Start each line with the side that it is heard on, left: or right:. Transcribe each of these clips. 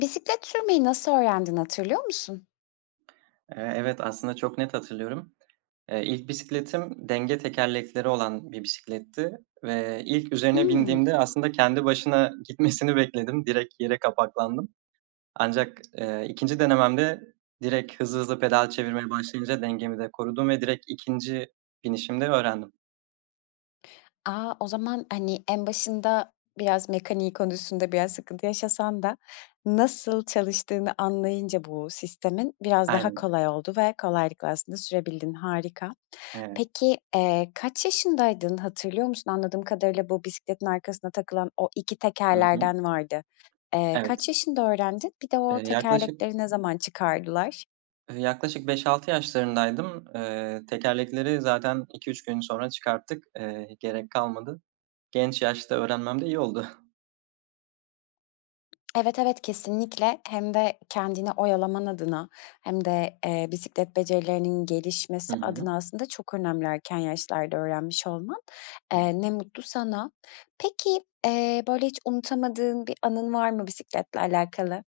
left: Bisiklet sürmeyi nasıl öğrendin, hatırlıyor musun?
right: Eee, evet, aslında çok net hatırlıyorum. Eee, ilk bisikletim denge tekerlekleri olan bir bisikletti ve ilk üzerine
left: Hımm.
right: bindiğimde aslında kendi başına gitmesini bekledim. Direkt yere kapaklandım. Ancak, eee, 2'nci denememde direkt hızlı hızlı pedal çevirmeye başlayınca dengemi de korudum ve direkt 2'nci binişimde öğrendim.
left: A! O zaman, hani, en başında biraz mekaniği konusunda biraz sıkıntı yaşasan da nasıl çalıştığını anlayınca bu sistemin biraz daha
right: Aynen.
left: kolay oldu ve kolaylıkla aslında sürebildin. Harika.
right: Evet.
left: Peki, eee, kaç yaşındaydın? Hatırlıyor musun? Anladığım kadarıyla bu bisikletin arkasına takılan o 2
right: Hı hı.
left: tekerlerden vardı. Eee,
right: Evet.
left: kaç yaşında öğrendin? Bir de o
right: Eee, yaklaşık
left: tekerlekleri ne zaman çıkardılar?
right: Eee, yaklaşık 5-6 yaşlarındaydım. Eee, tekerlekleri zaten 2-3 gün sonra çıkarttık. Eee, gerek kalmadı. Genç yaşta öğrenmem de iyi oldu.
left: Evet, evet, kesinlikle. Hem de kendini oyalaman adına hem de, eee, bisiklet becerilerinin
right: Hı
left: gelişmesi
right: hı.
left: adına aslında çok önemli erken yaşlarda öğrenmiş olman,
right: [unintelligible]
left: eee, ne mutlu sana. Peki, eee, böyle, hiç unutamadığın bir anın var mı bisikletle alakalı?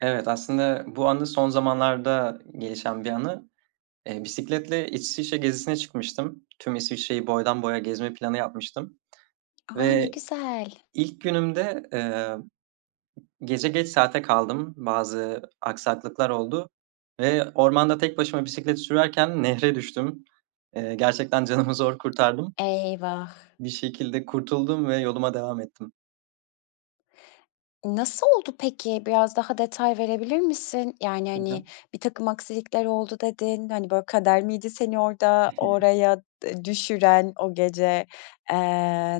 right: Evet, aslında bu anı son zamanlarda gelişen bir anı. Eee, bisikletle İsviçre gezisine çıkmıştım. Tüm İsviçre'yi boydan boya gezme planı yapmıştım
left: A, ne
right: ve
left: güzel.
right: ilk günümde, eee, gece geç saate kaldım. Bazı aksaklıklar oldu ve ormanda tek başıma bisiklet sürerken nehre düştüm. Eee, gerçekten canımı zor kurtardım.
left: Eyvah.
right: Bir şekilde kurtuldum ve yoluma devam ettim.
left: Nasıl oldu peki? Biraz daha detay verebilir misin? Yani,
right: Hı hı.
left: hani, birtakım aksilikler oldu dedin. Hani, böyle, kader miydi seni orada oraya e düşüren o gece, eee,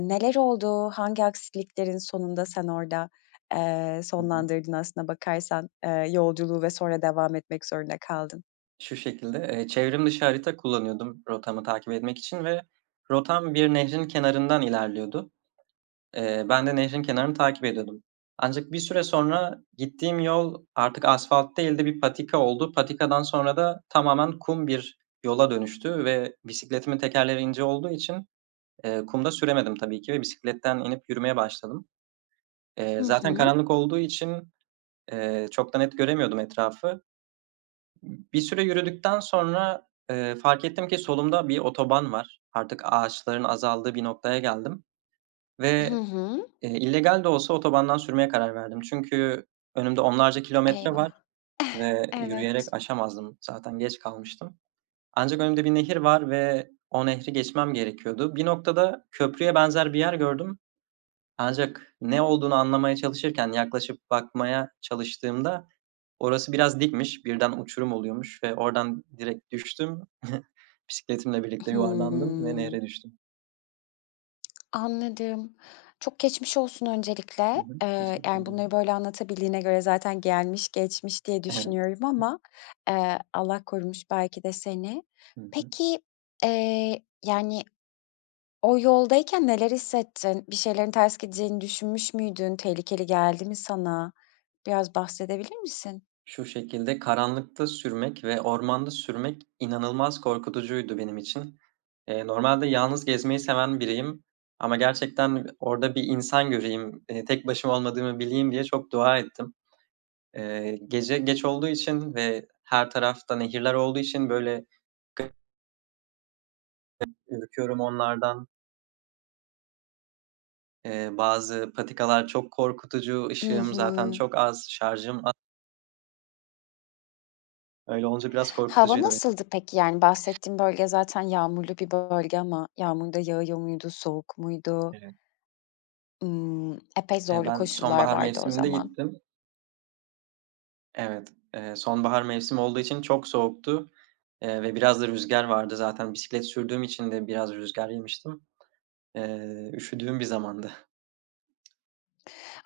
left: neler oldu? Hangi aksiliklerin sonunda sen orada, eee,
right: Hı hı.
left: sonlandırdın aslına bakarsan, ııı, yolculuğu ve sonra devam etmek zorunda kaldın?
right: Şu şekilde. Eee, çevrim dışı harita kullanıyordum rotamı takip etmek için ve rotam bir nehrin kenarından ilerliyordu. Eee, ben de nehrin kenarını takip ediyordum. Ancak bir süre sonra gittiğim yol artık asfalt değil de bir patika oldu. Patikadan sonra da tamamen kum bir yola dönüştü ve bisikletimin tekerleri ince olduğu için, eee, kumda süremedim tabii ki ve bisikletten inip yürümeye başladım.
left: Hı
right: Eee, zaten
left: hı.
right: karanlık olduğu için, eee, çok da net göremiyordum etrafı. Bir süre yürüdükten sonra, ııı, fark ettim ki solumda bir otoban var. Artık ağaçların azaldığı bir noktaya geldim
left: Hı
right: ve,
left: hı.
right: ııı, illegal de olsa otobandan sürmeye karar verdim. Çünkü önümde onlarca kilometre var
left: Eyvah.
right: ve
left: Evet.
right: yürüyerek aşamazdım. Zaten geç kalmıştım. Ancak önümde bir nehir var ve o nehri geçmem gerekiyordu. Bir noktada köprüye benzer bir yer gördüm. Ancak ne olduğunu anlamaya çalışırken yaklaşıp bakmaya çalıştığımda orası biraz dikmiş. Birden uçurum oluyormuş ve oradan direkt düştüm. Bisikletimle birlikte yuvarlandım ve
left: Hıı.
right: nehre düştüm.
left: Anladım. Çok geçmiş olsun
right: Hı
left: öncelikle.
right: hı.
left: Eee, yani,
right: Teşekkürler.
left: bunları, böyle, anlatabildiğine göre zaten gelmiş geçmiş diye
right: Evet.
left: düşünüyorum ama, eee, Allah korumuş belki de seni.
right: Hı hı.
left: Peki, eee, yani, o yoldayken neler hissettin? Bir şeylerin ters gideceğini düşünmüş müydün? Tehlikeli geldi mi sana? Biraz bahsedebilir misin?
right: Şu şekilde, karanlıkta sürmek ve ormanda sürmek inanılmaz korkutucuydu benim için. Eee, normalde yalnız gezmeyi seven biriyim. Ama gerçekten orada bir insan göreyim. Eee, tek başıma olmadığımı bileyim diye çok dua ettim. Eee, gece geç olduğu için ve her tarafta nehirler olduğu için böyle [unintelligible] [unintelligible] ürküyorum onlardan. Eee, bazı patikalar çok korkutucu,
left: I
right: ışığım zaten
left: hı.
right: çok az, şarjım a Öyle, olunca biraz
left: Hava
right: korkutucuydu be
left: nasıldı peki? Yani, bahsettiğin bölge zaten yağmurlu bir bölge ama yağmur da yağıyor muydu, soğuk muydu?
right: Evet.
left: Iıı, epey
right: Eee,
left: zorlu
right: ben
left: koşullar
right: sonbahar
left: vardı o
right: mevsiminde
left: zaman.
right: gittim. Evet, eee, sonbahar mevsim olduğu için çok soğuktu, eee, ve biraz da rüzgâr vardı. Zaten bisiklet sürdüğüm için de biraz rüzgâr yemiştim. Eee, üşüdüğüm bir zamandı.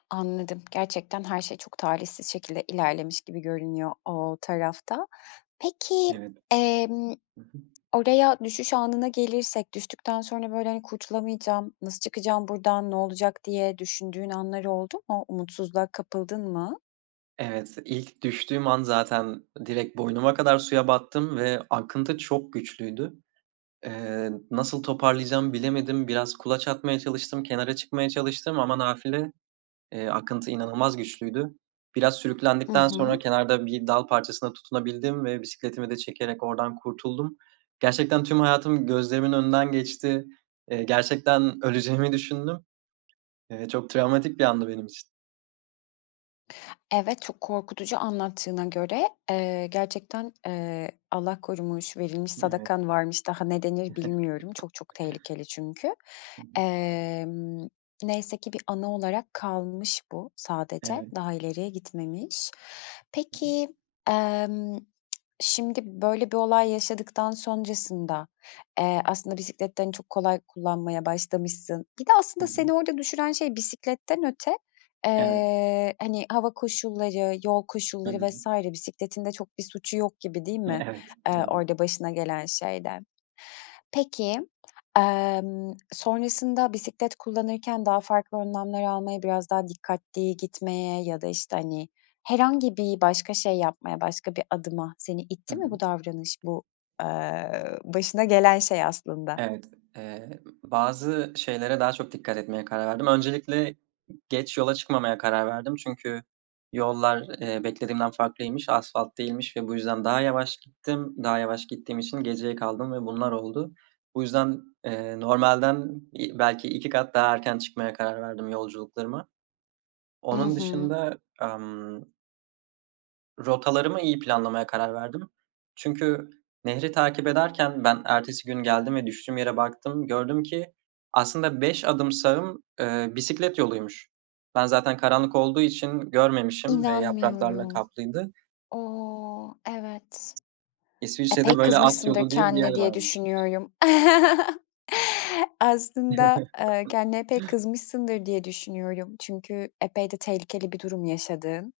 left: Anladım. Gerçekten her şey çok talihsiz şekilde ilerlemiş gibi görünüyor o tarafta. Peki,
right: Evet.
left: emm,
right: Hı hı.
left: oraya düşüş anına gelirsek düştükten sonra, böyle, hani, "Kurtulamayacağım, nasıl çıkacağım burdan, ne olacak?" diye düşündüğün anlar oldu mu? Umutsuzluğa kapıldın mı?
right: Evet, ilk düştüğüm an zaten direkt boynuma kadar suya battım ve akıntı çok güçlüydü. Eee, nasıl toparlayacağım bilemedim. Biraz kulaç atmaya çalıştım. Kenara çıkmaya çalıştım ama nafile, eee, akıntı inanılmaz güçlüydü. Biraz
left: Hı
right: sürüklendikten sonra
left: hı.
right: kenarda bir dal parçasına tutunabildim ve bisikletimi de çekerek oradan kurtuldum. Gerçekten tüm hayatım gözlerimin önünden geçti. Eee, gerçekten öleceğimi düşündüm. Eee, çok travmatik bir andı benim için.
left: Evet, çok korkutucu anlattığına göre. Eee, gerçekten, eee, Allah korumuş, verilmiş
right: Evet.
left: sadakan varmış, daha ne denir bilmiyorum. Çok çok tehlikeli çünkü.
right: Hı hı.
left: Emm, neyse ki bir anı olarak kalmış bu sadece,
right: Evet.
left: daha ileriye gitmemiş. Peki, emm, şimdi böyle bir olay yaşadıktan sonrasında, eee, aslında bisikleti de, hani, çok kolay kullanmaya başlamışsın Bir de
right: Hı
left: aslında seni
right: hı.
left: orada düşüren şey bisikletten öte,
right: Evet.
left: eee, hani, hava koşulları, yol
right: Hı
left: koşulları
right: hı.
left: vs. bisikletin de çok bir suçu yok gibi değil mi,
right: Evet,
left: eee,
right: doğru.
left: orada başına gelen şeyden? Peki, amm, sonrasında bisiklet kullanırken daha farklı önlemler almaya, biraz daha dikkatli gitmeye ya da, işte, hani, herhangi bir başka şey yapmaya, başka bir adıma seni
right: Hı
left: itti
right: hı.
left: mi bu davranış, bu, eee, başına gelen şey aslında?
right: Evet. Eee, bazı şeylere daha çok dikkat etmeye karar verdim. Öncelikle geç yola çıkmamaya karar verdim çünkü yollar, eee, beklediğimden farklıymış. Asfalt değilmiş ve bu yüzden daha yavaş gittim. Daha yavaş gittiğim için geceye kaldım ve bunlar oldu. Bu yüzden, eee, normalden i belki 2 kat daha erken çıkmaya karar verdim yolculuklarıma.
left: I
right: Onun
left: hı.
right: dışında amm Rotalarımı iyi planlamaya karar verdim. Çünkü nehri takip ederken ben ertesi gün geldim ve düştüğüm yere baktım. Gördüm ki aslında 5 adım sağım, eee, bisiklet yoluymuş. Ben zaten karanlık olduğu için görmemişim ve yapraklarla
left: İnanmıyorum.
right: kaplıydı.
left: O, evet.
right: İsviçre'de
left: Epey
right: böyle, alt
left: kızmışsındır
right: yolu diye bir yer
left: kendine diye
right: varmış.
left: düşünüyorum. Aslında, eee, kendine pek kızmışsındır diye düşünüyorum. Çünkü epey de tehlikeli bir durum yaşadığın,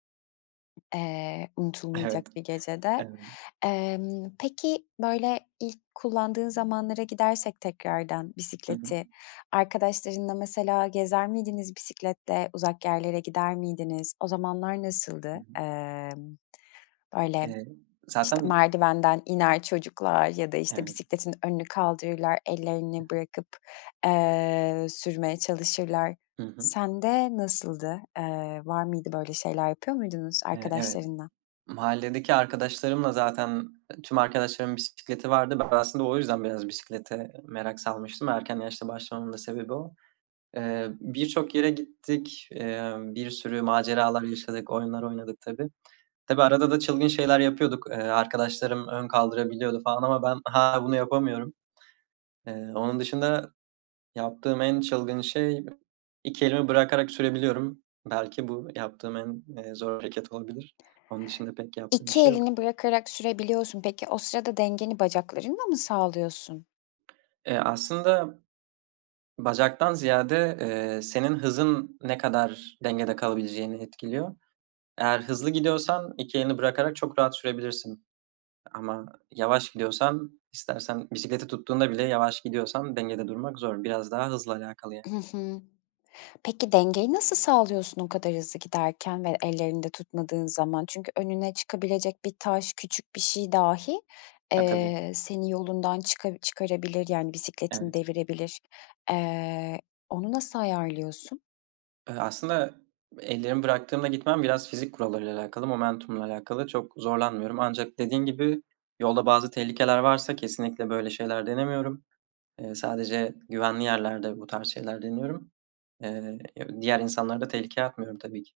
left: eee, unutulmayacak
right: Evet.
left: bir gecede.
right: Eee
left: Emm, peki, böyle, ilk kullandığın zamanlara gidersek tekrardan
right: Hı
left: bisikleti,
right: hı.
left: arkadaşlarınla mesela gezer miydiniz bisikletle, uzak yerlere gider miydiniz? O zamanlar
right: Hı
left: nasıldı?
right: hı.
left: Emm, böyle,
right: Eee,
left: işte,
right: zaten
left: merdivenden iner çocuklar ya da, işte,
right: Evet.
left: bisikletin önünü kaldırırlar, ellerini
right: [unintelligible]
left: bırakıp, eee, sürmeye çalışırlar.
right: Hı hı.
left: Sen de nasıldı? Eee, var mıydı böyle şeyler yapıyor muydunuz
right: Eee, evet.
left: arkadaşlarınla?
right: Mahalledeki arkadaşlarımla zaten, eee, tüm arkadaşlarımın bisikleti vardı. Ben aslında o yüzden biraz bisiklete merak salmıştım. Erken yaşta başlamamın da sebebi o. Eee, birçok yere gittik, emm, bir sürü maceralar yaşadık, oyunlar oynadık tabii. Tabii arada da çılgın şeyler yapıyorduk. Eee, arkadaşlarım ön kaldırabiliyordu falan ama ben hâlâ bunu yapamıyorum. Eee, onun dışında yaptığım en çılgın şey 2 elimi bırakarak sürebiliyorum. Belki bu yaptığım en, eee, zor hareket olabilir. Onun dışında pek yaptığım bir
left: 2
right: şey yok.
left: elini bırakarak sürebiliyorsun. Peki, o sırada dengeni bacaklarınla mı sağlıyorsun?
right: Eee, aslında bacaktan ziyade, eee, senin hızın ne kadar dengede kalabileceğini etkiliyor. Eğer hızlı gidiyorsan 2 elini bırakarak çok rahat sürebilirsin. Ama yavaş gidiyorsan istersen bisikleti tuttuğunda bile yavaş gidiyorsan dengede durmak zor. Biraz daha hızla alakalı yani.
left: Hı hı. Peki, dengeyi nasıl sağlıyorsun o kadar hızlı giderken ve ellerinde tutmadığın zaman? Çünkü önüne çıkabilecek bir taş küçük bir şey dahi,
right: Ya tabii.
left: eee, seni yolundan çıka çıkarabilir, yani, bisikletini
right: Evet.
left: devirebilir. Eee, onu nasıl ayarlıyorsun?
right: Iıı, aslında ellerimi bıraktığımda gitmem biraz fizik kurallarıyla alakalı momentumla alakalı çok zorlanmıyorum ancak dediğin gibi yolda bazı tehlikeler varsa kesinlikle böyle şeyler denemiyorum. Eee, sadece güvenli yerlerde bu tarz şeyler deniyorum. Eee, diğer insanları da tehlikeye atmıyorum tabii ki.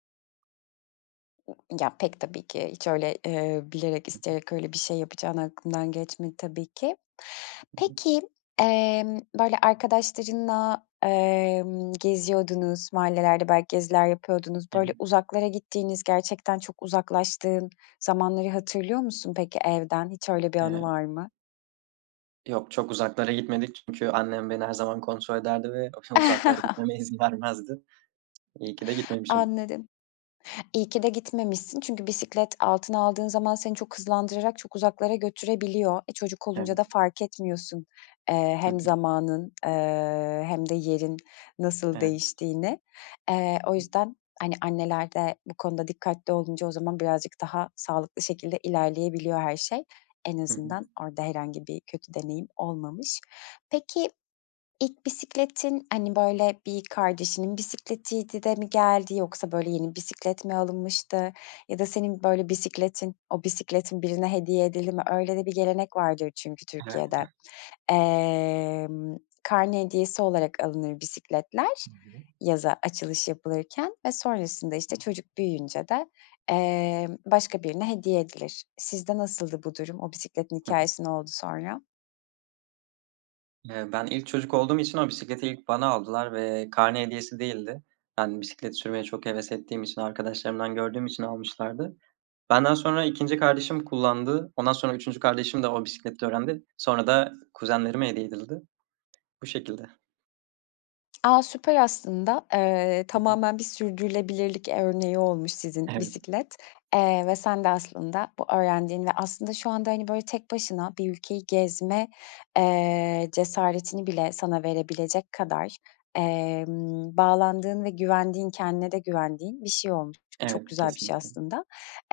left: Ya, pek tabii ki. Hiç, öyle, ııı, bilerek
right: Hı hı.
left: isteyerek öyle bir şey yapacağın aklımdan geçmedi tabii ki.
right: Hı hı.
left: Peki, emm, böyle, arkadaşlarınla, emm, geziyordunuz, mahallelerde belki geziler yapıyordunuz. Böyle,
right: [unintelligible]
left: uzaklara gittiğiniz, gerçekten çok uzaklaştığın zamanları hatırlıyor musun peki evden? Hiç öyle bir anı
right: Eee
left: var mı?
right: Yok, çok uzaklara gitmedik. Çünkü annem beni her zaman kontrol ederdi ve akşam uzaklara gitmeme izin vermezdi. İyi ki de gitmemişim.
left: Anladım. İyi ki de gitmemişsin çünkü bisiklet altına aldığın zaman seni çok hızlandırarak çok uzaklara götürebiliyor. E, çocuk olunca
right: Evet.
left: da fark etmiyorsun, eee,
right: Hı hı.
left: hem zamanın, eee, hem de yerin nasıl
right: Evet.
left: değiştiğini. Eee,
right: Hı
left: o
right: hı.
left: yüzden, hani, anneler de bu konuda dikkatli olunca o zaman birazcık daha sağlıklı şekilde ilerleyebiliyor her şey. En
right: Hı hı.
left: azından orada herhangi bir kötü deneyim olmamış. Peki, ilk bisikletin, hani, böyle, bir kardeşinin bisikletiydi de mi geldi? Yoksa, böyle, yeni bisiklet mi alınmıştı ya da senin böyle bisikletin o bisikletin birine hediye edildi mi? Öyle de bir gelenek vardır çünkü Türkiye'de.
right: [unintelligible]
left: Emm, karne hediyesi olarak alınır bisikletler.
right: [unintelligible]
left: Yaza açılış yapılırken ve sonrasında, işte, çocuk büyüyünce de, emm, başka birine hediye edilir. Sizde nasıldı bu durum? O bisikletin
right: Hı hı.
left: hikâyesi ne oldu sonra?
right: Eee, ben ilk çocuk olduğum için o bisikleti ilk bana aldılar ve karne hediyesi değildi. Ben bisiklet sürmeye çok heves ettiğim için arkadaşlarımdan gördüğüm için almışlardı. Benden sonra 2'ince kardeşim kullandı. Ondan sonra 3'üncü kardeşim de o bisikletle öğrendi. Sonra da kuzenlerime hediye edildi. Bu şekilde.
left: A, süper aslında, eee,
right: Hı hı.
left: tamamen bir sürdürülebilirlik, eee, örneği olmuş sizin
right: Evet.
left: bisiklet, eee, ve sen de aslında bu öğrendiğin ve aslında şu anda, hani, böyle, tek başına bir ülkeyi gezme, eee, cesaretini bile sana verebilecek kadar, emm, bağlandığın ve güvendiğin, kendine de güvendiğin bir şey olmuş. Bu çok
right: Evet,
left: güzel bir şey
right: kesinlikle.
left: aslında.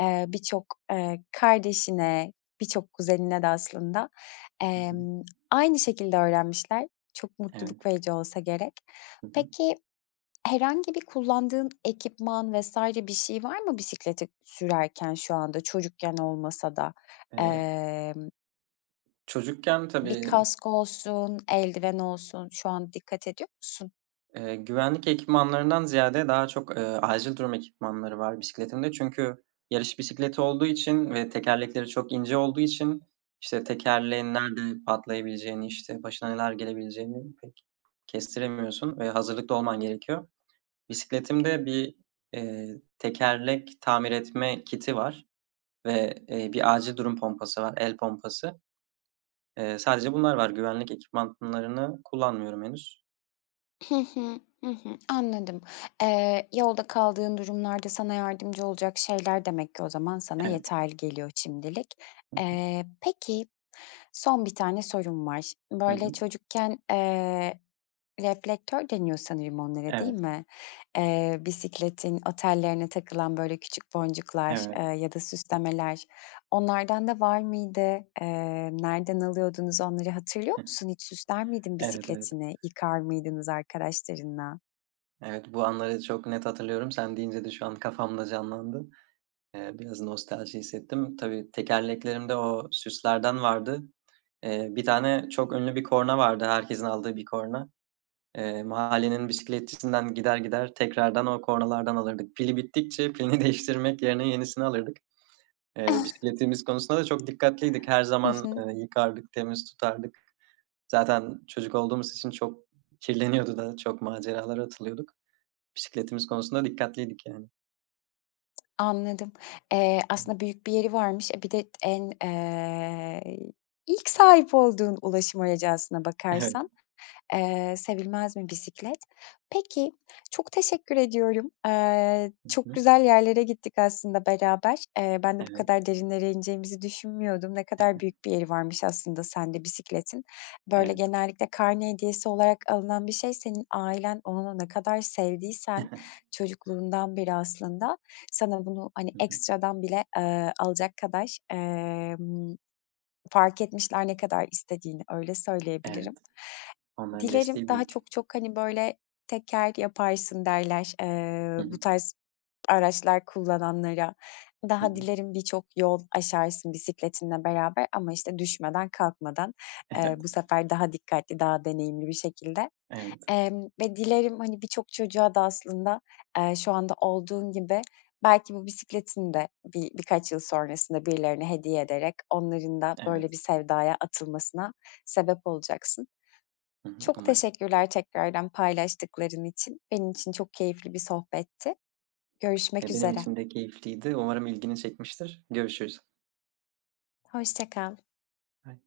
left: Eee, birçok, eee, kardeşine, birçok kuzenine de aslında,
right: Hı hı.
left: emm, aynı şekilde öğrenmişler. Çok
right: Evet.
left: mutluluk verici olsa gerek.
right: HI hı.
left: Peki, herhangi bir kullandığın ekipman vs. bir şey var mı bisikleti sürerken şu anda çocukken olmasa da?
right: Eee
left: Emm
right: Çocukken
left: Bir
right: tabii
left: kask olsun, eldiven olsun, şu an dikkat ediyor musun?
right: Eee, güvenlik ekipmanlarından ziyade daha çok, eee, acil durum ekipmanları var bisikletimde çünkü yarış bisikleti olduğu için ve tekerlekleri çok ince olduğu için, işte, tekerleğin nerede patlayabileceğini, işte, başına neler gelebileceğini pek kestiremiyorsun ve hazırlıklı olman gerekiyor. Bisikletimde bir, eee, tekerlek tamir etme kiti var ve, eee, bir acil durum pompası var, el pompası, eee, sadece bunlar var. Güvenlik ekipmanlarını kullanmıyorum henüz.
left: Hı hı. Hı hı. Anladım. Eee, yolda kaldığın durumlarda sana yardımcı olacak şeyler demek ki o zaman sana
right: Evet.
left: yeterli geliyor şimdilik.
right: Hı hı.
left: Eee, peki son 1 tane sorum var. Ş
right: Hı
left: böyle,
right: hı.
left: çocukken, eee, reflektör deniyor sanırım onlara, değil
right: Evet.
left: mi? Eee, bisikletin o tellerine takılan, böyle, küçük boncuklar,
right: Evet.
left: eee, ya da süslemeler, onlardan da var mıydı? Eee, nereden alıyordunuz onları hatırlıyor musun? Hiç süsler miydin
right: Evet, evet.
left: bisikletini, yıkar mıydınız arkadaşlarınla?
right: Evet, bu anları çok net hatırlıyorum. Sen deyince de şu an kafamda canlandı. Eee, biraz nostalji hissettim. Tabii tekerleklerimde o süslerden vardı. Eee, 1 tane çok ünlü bir korna vardı. Herkesin aldığı bir korna. Eee, mahallenin bisikletçisinden gider gider tekrardan o kornalardan alırdık. Pili bittikçe pilini değiştirmek yerine yenisini alırdık. Eee, bisikletimiz konusunda da çok dikkatliydik. Her
left: Hı
right: zaman,
left: hı.
right: eee, yıkardık, temiz tutardık. Zaten çocuk olduğumuz için çok kirleniyordu da çok maceralara atılıyorduk. Bisikletimiz konusunda dikkatliydik yani.
left: Anladım. Eee, aslında büyük bir yeri varmış. E, bir de en eee, ilk sahip olduğun ulaşım aracı aslına
right: Evet.
left: bakarsan, eee, sevilmez mi bisiklet? Peki, çok teşekkür ediyorum. Eee,
right: Hı
left: çok
right: hı.
left: güzel yerlere gittik aslında beraber. Eee, ben de bu
right: Evet.
left: kadar derinlere ineceğimizi düşünmüyordum. Ne kadar büyük bir yeri varmış aslında sende bisikletin. Böyle,
right: Evet.
left: genellikle karne hediyesi olarak alınan bir şey, senin ailen onunu ne kadar sevdiysen, çocukluğundan beri aslında, sana bunu, hani,
right: Hı hı.
left: ekstradan bile, eee, alacak kadar, emm, fark etmişler ne kadar istediğini, öyle söyleyebilirim.
right: Evet. Onların
left: Dilerim
right: desteği
left: daha
right: büyük.
left: çok çok, hani, böyle, "Teker yaparsın." derler,
right: Hı
left: eee,
right: hı.
left: bu tarz araçlar kullananlara.
right: Hı
left: Daha
right: hı.
left: dilerim birçok yol aşarsın bisikletinle beraber ama, işte, düşmeden kalkmadan, eee,
right: Evet.
left: bu sefer daha dikkatli, daha deneyimli bir şekilde,
right: Evet.
left: emm, ve dilerim, hani, birçok çocuğa da aslında, eee, şu anda olduğun gibi belki bu bisikletini de bi bir birkaç yıl sonrasında birilerine hediye ederek onların da
right: Evet.
left: böyle bir sevdaya atılmasına sebep olacaksın.
right: Hı hı,
left: Çok
right: umarım.
left: teşekkürler tekrardan paylaştıkların için. Benim için çok keyifli bir sohbetti. Görüşmek
right: E, benim
left: üzere.
right: için de keyifliydi. Umarım ilgini çekmiştir. Görüşürüz.
left: Hoşça kal.
right: [unintelligible]